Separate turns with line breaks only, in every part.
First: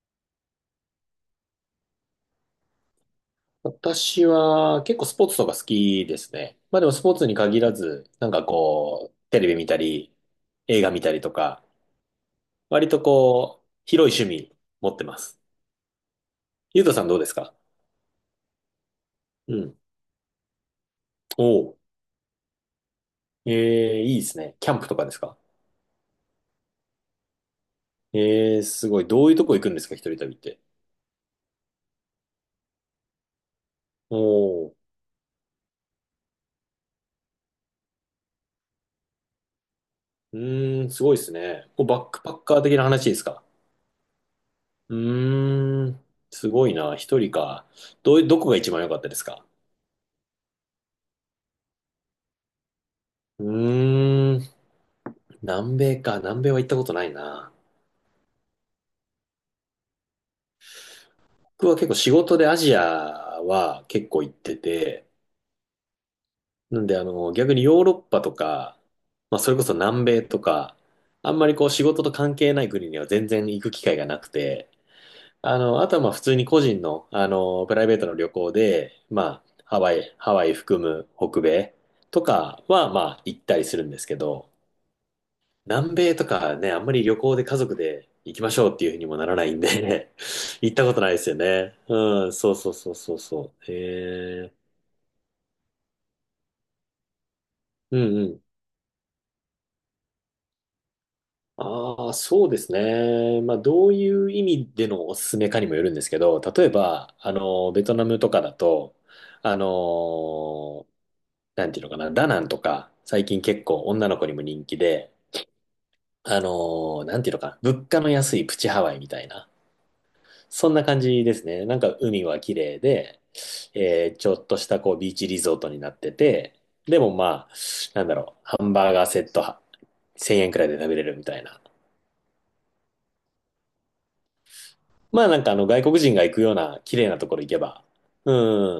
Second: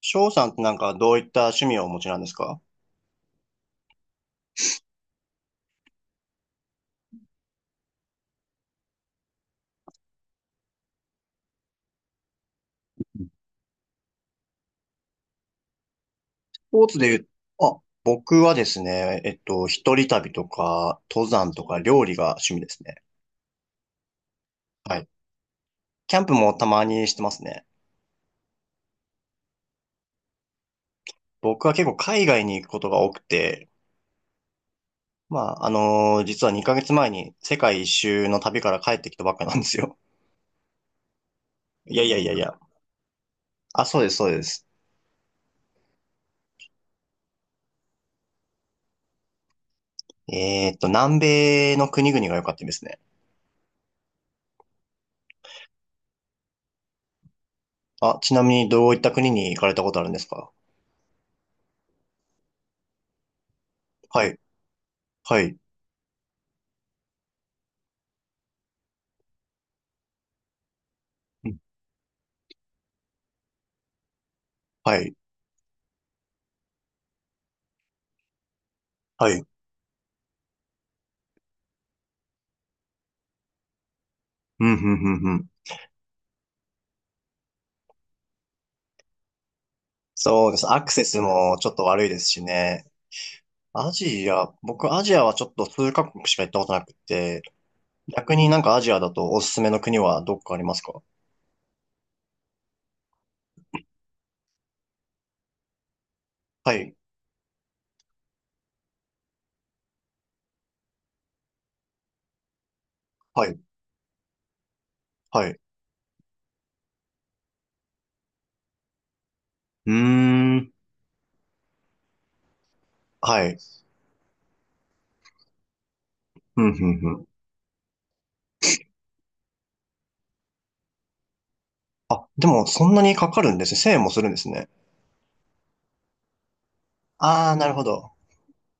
翔さんってなんかどういった趣味をお持ちなんですか？
私は結構スポーツとか好きですね。まあでもスポーツに限らず、なんかこう、テレビ見たり、映画見たりとか、割とこう、広い趣味持ってます。
スポ
ゆう
ー
と
ツ
さ
で
んど
言
うで
う、
すか？
あ、僕はですね、
うん。
一人旅とか、登山と
お
か、
う。
料理が趣味ですね。
ええいいですね。キャンプ
は
とか
い。
ですか？
キャンプもたまにしてますね。
ええすごい。どういうとこ行くんですか、一人旅って。
僕は結構海外に行くことが多くて、
おう。
まあ、実は2ヶ月前に世界一周の旅から帰ってきたばっかなんですよ。
うーん、すごいですね。こ う
い
バ
やい
ッ
や
ク
い
パ
やい
ッカ
や。
ー的な話ですか？
あ、そうです、そうです。
うーん、すごいな。一人か。どこが一番良かったですか？
南米の国々が良かったですね。
うーん。南米か。南米は行ったことないな。
あ、ちなみにどういった国に行かれたことあるんですか？
僕は結構仕事でアジアは結構
は
行っ
い、
てて、
はい、
なんで逆にヨーロッパとか、まあそれこそ南米とか、あんまりこう仕事と関係ない国には全然行く機会がなくて、
はい、
あとはまあ普通に個人の、プライベートの旅行で、
は
ま
い。
あハワイ含む北米とかはまあ行ったりするんですけど、
うん、うん、うん、うん。
南米とかね、あんまり旅行で家族で行きましょうっていうふうにもならないんで、
そうで す。
行っ
ア
た
ク
こと
セ
ないで
ス
すよ
もちょっ
ね。
と悪いです
うん、
し
そうそう
ね。
そうそうそう。
アジア、僕アジアはちょっと数カ国しか行ったことなくて、
うんう
逆
ん。
になんかアジアだとおすすめの国はどっかありますか？
ああ、そうですね。まあ、どういう意味でのおすすめかにもよるんですけど、例え
はい、
ば、ベトナムとかだと、あの、なんていうのかな、ダナンとか、最近
はい、
結構女の子にも人気で、
はい、う
なんていうのかな、物価の安いプチハワイみたいな。
ー
そ
ん、
んな感じですね。なんか海は綺麗で、
はい。
ちょっとしたこうビーチリゾートになってて、
うん、うん。
でも
うん。
まあ、なんだろう、ハンバーガーセットは1000円くらいで食べれるみたいな。
あ、でもそんなにかかるんですね。1円もするんですね。
まあなんかあの外国人が行くような綺麗なところ
あ
行
あ、
け
なるほ
ば、
ど。
う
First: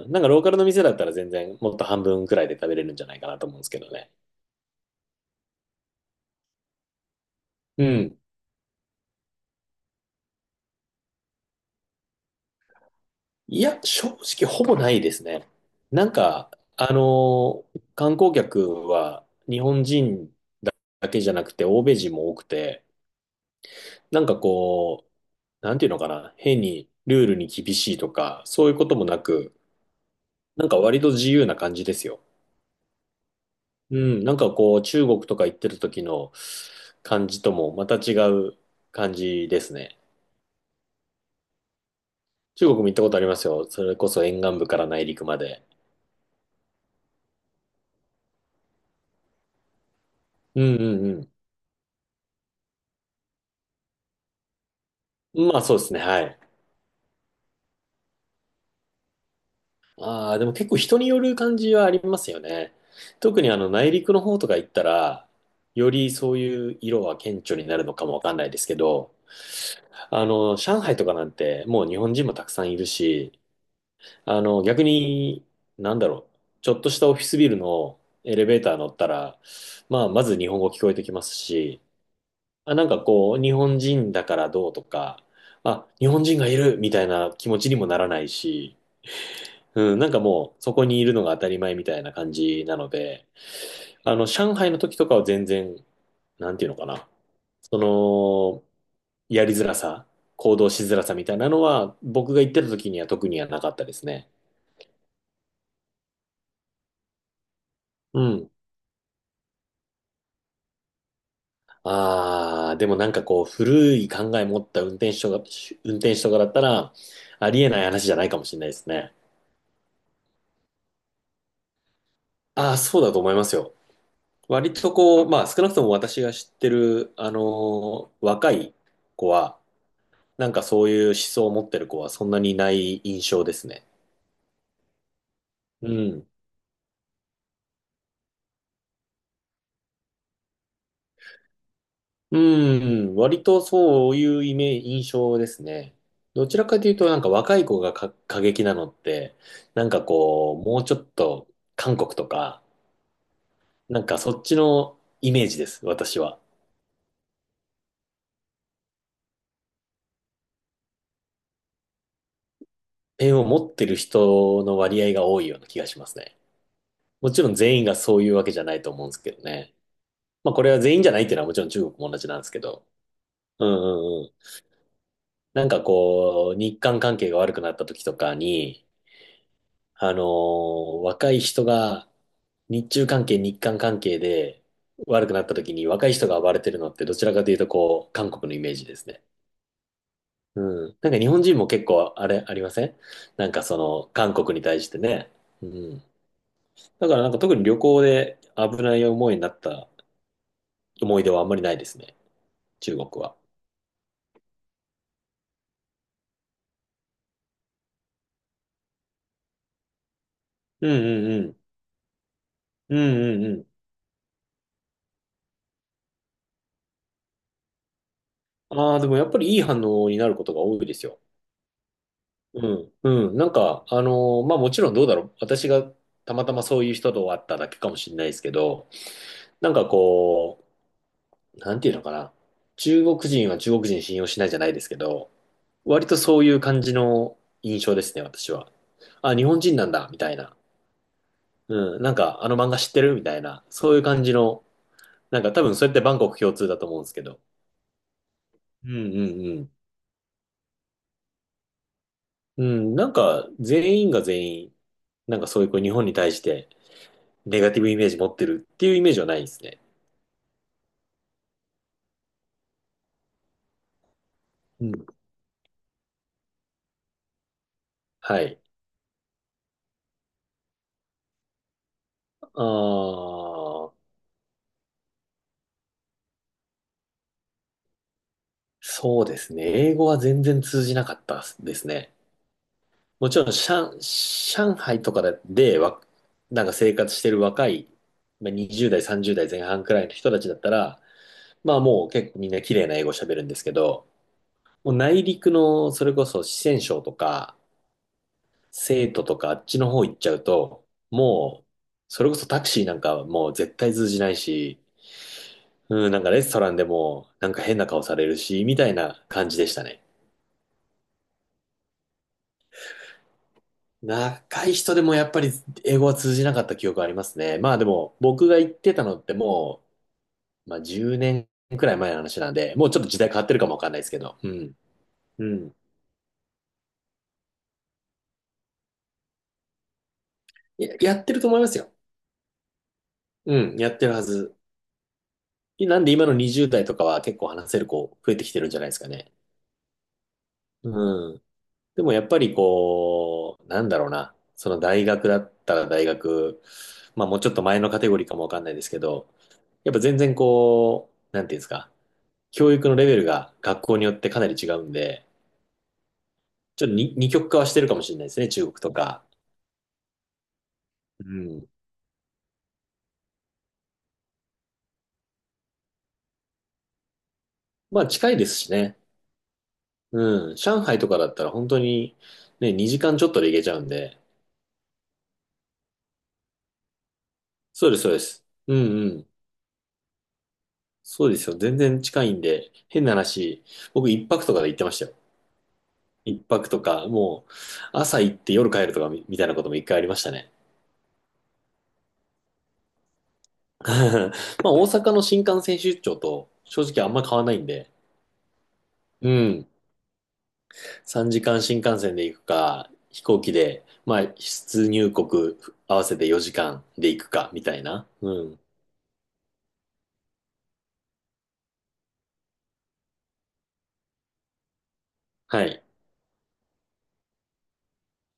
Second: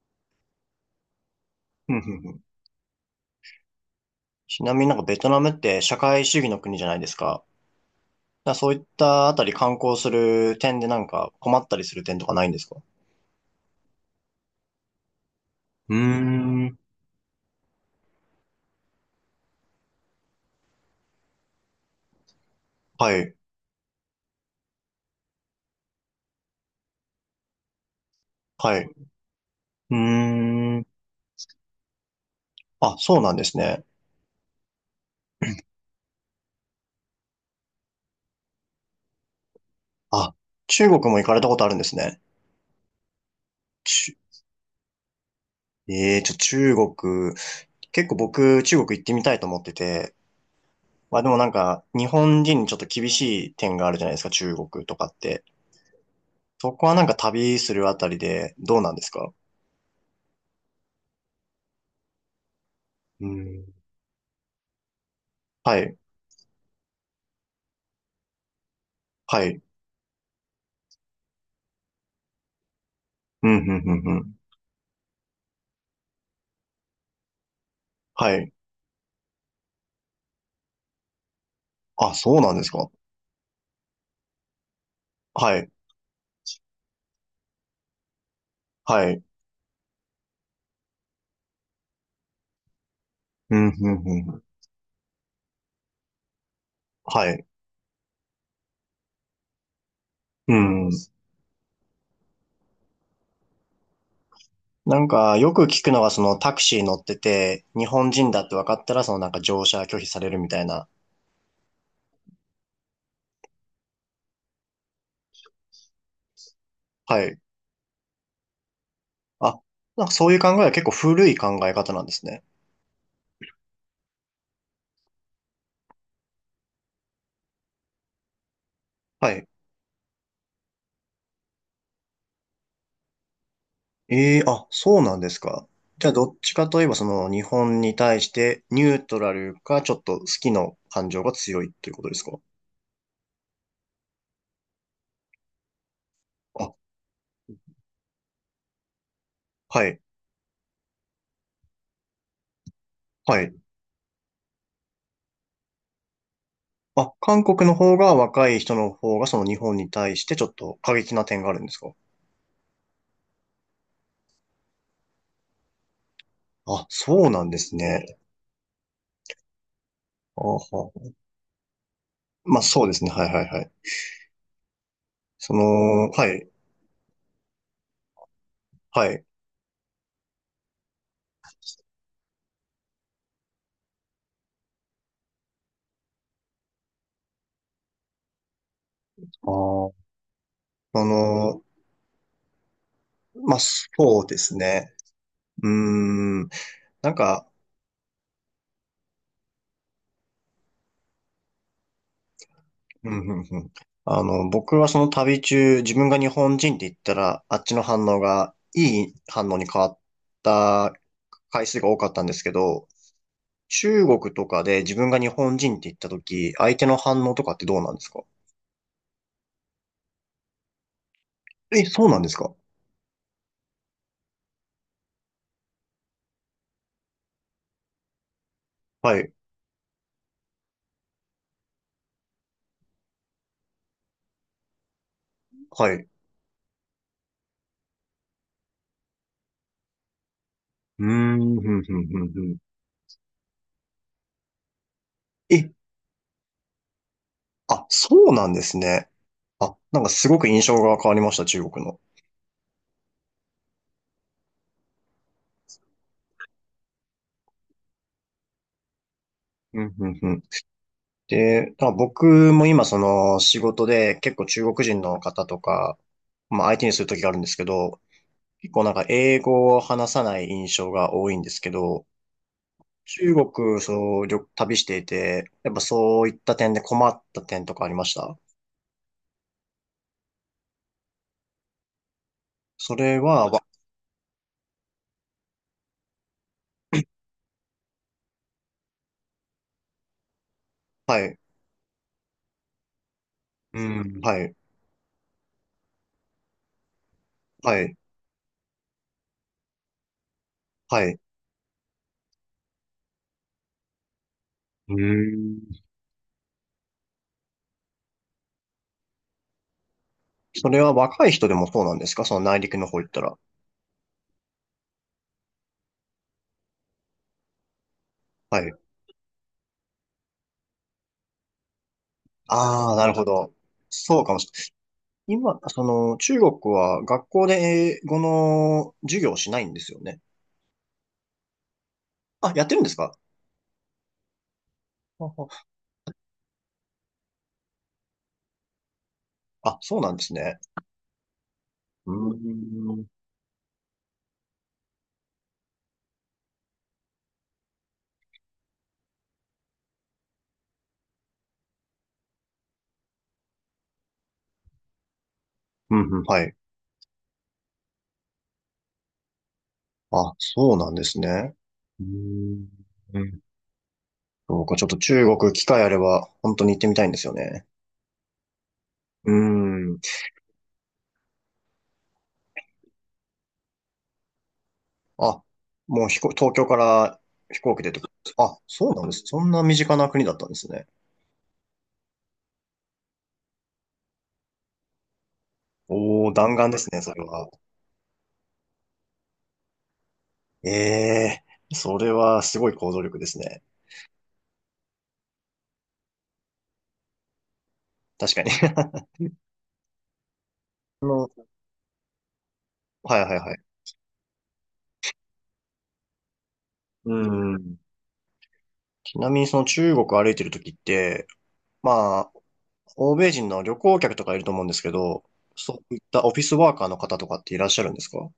ん、なんかローカルの店だったら全然もっと
うん、う
半分
ん、う
くら
ん。
いで食べれるんじゃないかなと思うんですけどね。
ちなみになんかベトナムって社会主義の国じゃないですか。
うん。
だからそういったあたり観光する点でなんか困ったりする点とかないんですか？
いや、正直ほぼないですね。
うー
なんか、
ん、
観光客は日本人だけじゃなくて欧米人も多くて、
はい、
なんかこう、なんていうのかな、変にルールに厳しいとか、そういう
は
こ
い。
ともなく、
うー
なんか
ん。
割と自由な感じですよ。
あ、そうなんですね。
うん、なんかこう、中国とか行ってる時の感じともまた違う感じですね。
あ、中国も行かれたことあるんですね。
中国も行ったことありますよ。それこ
ち
そ
ゅ
沿岸部から内陸まで。
ええー、中国、結構僕、中国行ってみたいと思ってて、
うんう
まあで
ん
もなんか、日本人にちょっと厳しい点があるじゃないですか、中国とかって。
うん。まあそうですね、はい。
そこはなんか旅するあたりで、どうなんですか？
ああ、でも結構人による感じはありますよね。
う
特にあの
ん。
内陸の方とか行ったら、
は
よ
い、
りそういう色は顕著になるのかもわかんないですけど、
はい、
上海とかなんて、もう日本人もたくさんいるし、
うん、うん、うん、うん。
逆に、なんだろう、ちょっとしたオフィスビルの
は
エレ
い。
ベーター乗ったら、まあ、まず日本語聞こえてきますし、
あ、そうなんです
あ、な
か？
んかこう、日本人だからどうとか、
はい、
あ、日本人がいるみたいな気持ちにもならないし、
はい、
うん、なんかもう、そこにいるのが当たり前みたいな感じなので、
うん、うん、うん。
上海の時とかは全然、なんていうのかな。
はい、
その、やりづらさ、
う
行動し
ん。
づらさみたいなのは、僕が行ってた時には特にはなかったですね。
なんか、よく聞くのは、そのタクシー乗ってて、日本
う
人だっ
ん。
て分かったら、そのなんか乗車拒否されるみたいな。
ああ、でもなんかこう、古い考え持った運転手とかだったら、
はい。
ありえない話じゃないかもしれないですね。
あ、なんかそういう考えは結構古い考え方なんですね。
ああ、そうだと思いますよ。割とこう、まあ少なくとも私が知ってる、若い子
はい。
は、なんかそういう思想を持ってる子はそんなにいない印象ですね。
ええ、あ、そうなんですか。
う
じゃあ、ど
ん。
っちかといえば、その日本に対してニュートラルか、ちょっと好きの感情が強いっていうことですか？
うん、割とそういうイメージ、印象ですね。どちら
あ、
かというと、なんか若い子がか過激なのって、
は
なん
い。
かこう、もうちょっと韓国とか、
はい。
なんかそっちのイメージです、私は。
あ、韓国の方が若い人の方が、その日本に対してちょっと過激な点があるんですか？
ペンを持ってる人の割合が多いような気がしますね。
あ、そう
もち
なん
ろん
です
全員が
ね。
そういうわけじゃないと思うんですけどね。
あ
まあ
は、
これは全員じゃないっていうのはもちろん中国も同じなんですけ
まあそ
ど。
うですね。はいはいは
うん
い。
うんうん。
そ
なんか
の、はい、
こう、日韓関係が悪くなった時とかに、
はい。
若い人が日中関係、日韓関係で悪くなった時に若い人が暴れてるのってどちらかというとこう、韓国のイメージですね。
ああ、
うん。
あ
なんか日本人
の、
も結構あれありません？なん
まあ、
かその
そう
韓
で
国
す
に対し
ね。
てね。う
うー
ん。
ん。
だ
な
か
ん
らなんか
か、
特に旅行で危ない思いになった思い出はあんまりないですね。中国
うん、
は。
うん、うん。あの、僕はその旅中、自分が日本人って言ったら、あっちの反応がいい反応に変わっ
うん
た
うんうん。
回数が多かったんですけど、
うんうんうん。
中国とかで自分が日本人って言った時、相手の反応とかってどうなんですか？
ああ、でもやっぱりいい反応になることが多いですよ。
え、そうなんですか？
うん、うん。なんか、まあもちろんどうだろう。私がたまたまそういう人と会っただけかもしれないですけど、
はい、
なんかこう、なんていうのかな。中国人は中国人信用しないじゃないですけど、
はい。
割
う
とそういう感じの印象ですね、私は。あ、日本人なんだ、みたいな。
ーん、ふんふん
うん、なん
ふんふ
かあ
ん。
の漫画知ってるみたいな。そういう感じの、なんか多
え、
分それってバンコク共通だと思うんですけど。
あ、そうなんです
うんう
ね。
ん
あ、なんかすごく印象が変わりました、中国の。
うん。うん、なんか全員が全員、なんかそういうこう日本に対して、ネガティブイメージ持ってるっていうイメージはないです
う
ね。
ん、うん、うん。で、まあ僕も今その仕事で結構中
う
国人
ん。
の方とか、まあ相手にする時があるんですけど、
はい。
結構なんか英語を話さない印象が多いんですけど、
あ
中国、
ー、
そう、旅していて、やっぱそういった点で困った点とかありました？
そうですね。英語は全然通じなかったですね。
それ
もちろ
は、
ん、上海とかで、なんか生活してる若い、まあ20代、30代前半くらいの人たちだったら、
はい、
まあもう結構みんな綺麗な英語喋るんですけ
う
ど、
ん。はい、
もう内陸の、それこそ四川省とか、
はい、
成都とかあっちの方行っちゃうと、
はい。
もう、それこそタクシーなんかはもう絶対通じないし、
うん。
うん、なんかレストランでも、なんか変な顔されるし、みたいな感じでしたね。
それは若い人でもそうなんですか？その内陸の方行ったら。
若い人でもやっぱり英語は通じなかった記憶ありますね。まあでも、僕が
は
行
い。
ってたのってもう、まあ10年くらい前の話なんで、もう
ああ、
ちょっ
な
と
る
時
ほ
代変わって
ど。
るかもわかんないですけ
そうか
ど、
もし
うん、
れない。
う
今、
ん。
その、中国は学校で英語の授業をしないんですよね。
やってると思いますよ。
あ、やってるんですか？
うん、やってるはず。
はは
なんで今の20代とかは結構話せる子増えてきてるんじゃないですかね。
あ、そうなんですね。
うん。で
う
も
ー
やっぱり
ん。
こう、なんだろうな、その大学だったら大学、まあもうちょっと前のカテゴリーかもわかんないですけど、やっぱ全然こう、なんていうんですか、教育のレベルが学校によってかなり違うんで、
うん、うん、はい。
ちょっとに二極化はしてるかもしれないですね、中国とか。
あ、そうなんです
う
ね。
ん。
うーん。そうか、ちょっと中国機会あれば、本当に行ってみたいんですよね。
まあ近いですしね。
うーん。
うん。上海とかだったら本当にね、2時間ちょっとで行けちゃうんで。
あ、もう東京から飛行機
そ
で
う
っ
で
て
す、
こ
そうで
とか。
す。
あ、
う
そ
ん
うな
う
んです。
ん。
そんな身近な国だったんですね。
そうですよ。全然近いんで、変な話、僕一泊とかで行ってましたよ。
おー、
一
弾
泊
丸で
と
すね、
か、
それ
も
は。
う朝行って夜帰るとかみたいなことも一回ありましたね。
ええ、それはすごい行動力ですね。
まあ大阪の新幹線出張と正直あんま変わらないんで、
確かに。
うん。
あの、
3時間新幹線で行くか、
はい
飛
はい
行機
はい。
で、まあ出入国合わせて4時間で
う
行くか、みた
ん。
いな。うん。
ちなみにその中国歩いてる時って、まあ、欧米人の旅行客とかいると思うんですけど、
は
そ
い。
ういったオフィスワーカーの方とかっていらっしゃるんですか？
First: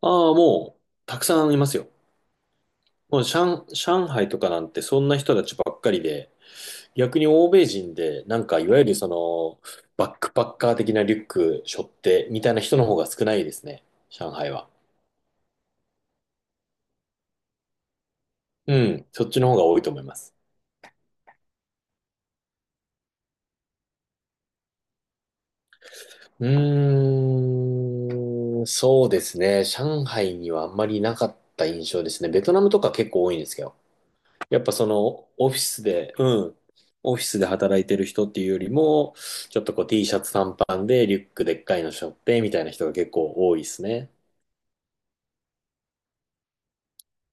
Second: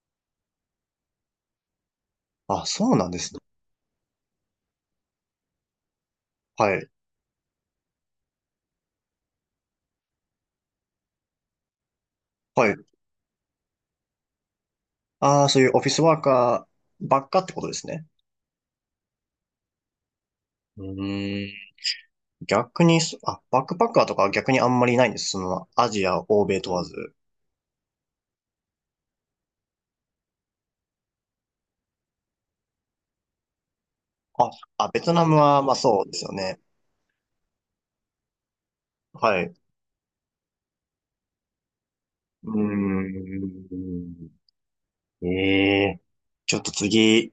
ああ、もう、たくさんいますよ。
あ、そうなんで
もう
すね。
上海とかなんてそんな人たちばっかりで、
はい。
逆に欧米人で、なんかいわゆるその、バックパッカー的なリュック背負ってみたいな
はい。
人の方が少ないですね。上海は。
ああ、そういうオフィスワーカーばっかってことですね。
うん、そっちの方が多いと思います。
うーん。逆にあ、バックパッカーとかは逆にあんまりいないんです。その、アジア、欧
う
米問わず。
ーん、そうですね。上海にはあんまりなかった印象ですね。ベトナムとか結構多いんですけど。
あ、
やっぱそ
あ、ベトナ
の、
ム
オフィ
は、まあ
ス
そう
で、
ですよ
うん、
ね。
オフィスで働いてる人っていうよりも、
はい。
ちょっとこう T シャツ短パンでリュックでっかいの背負ってみ
うー
たいな人が結構多いですね。
ん。ええ、ちょっと次、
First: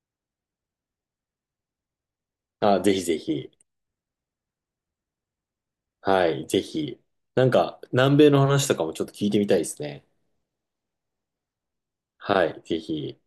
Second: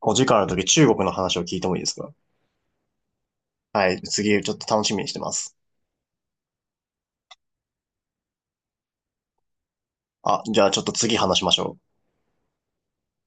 お時間あるとき中国の話を聞いてもいいですか？
あ、ぜひぜひ。
はい、次、ちょっと楽しみにしてます。
はい、ぜひ。なんか、南米の話とかもちょっと聞いてみたいですね。
あ、じゃあちょっと次話しましょう。
はい、ぜひ。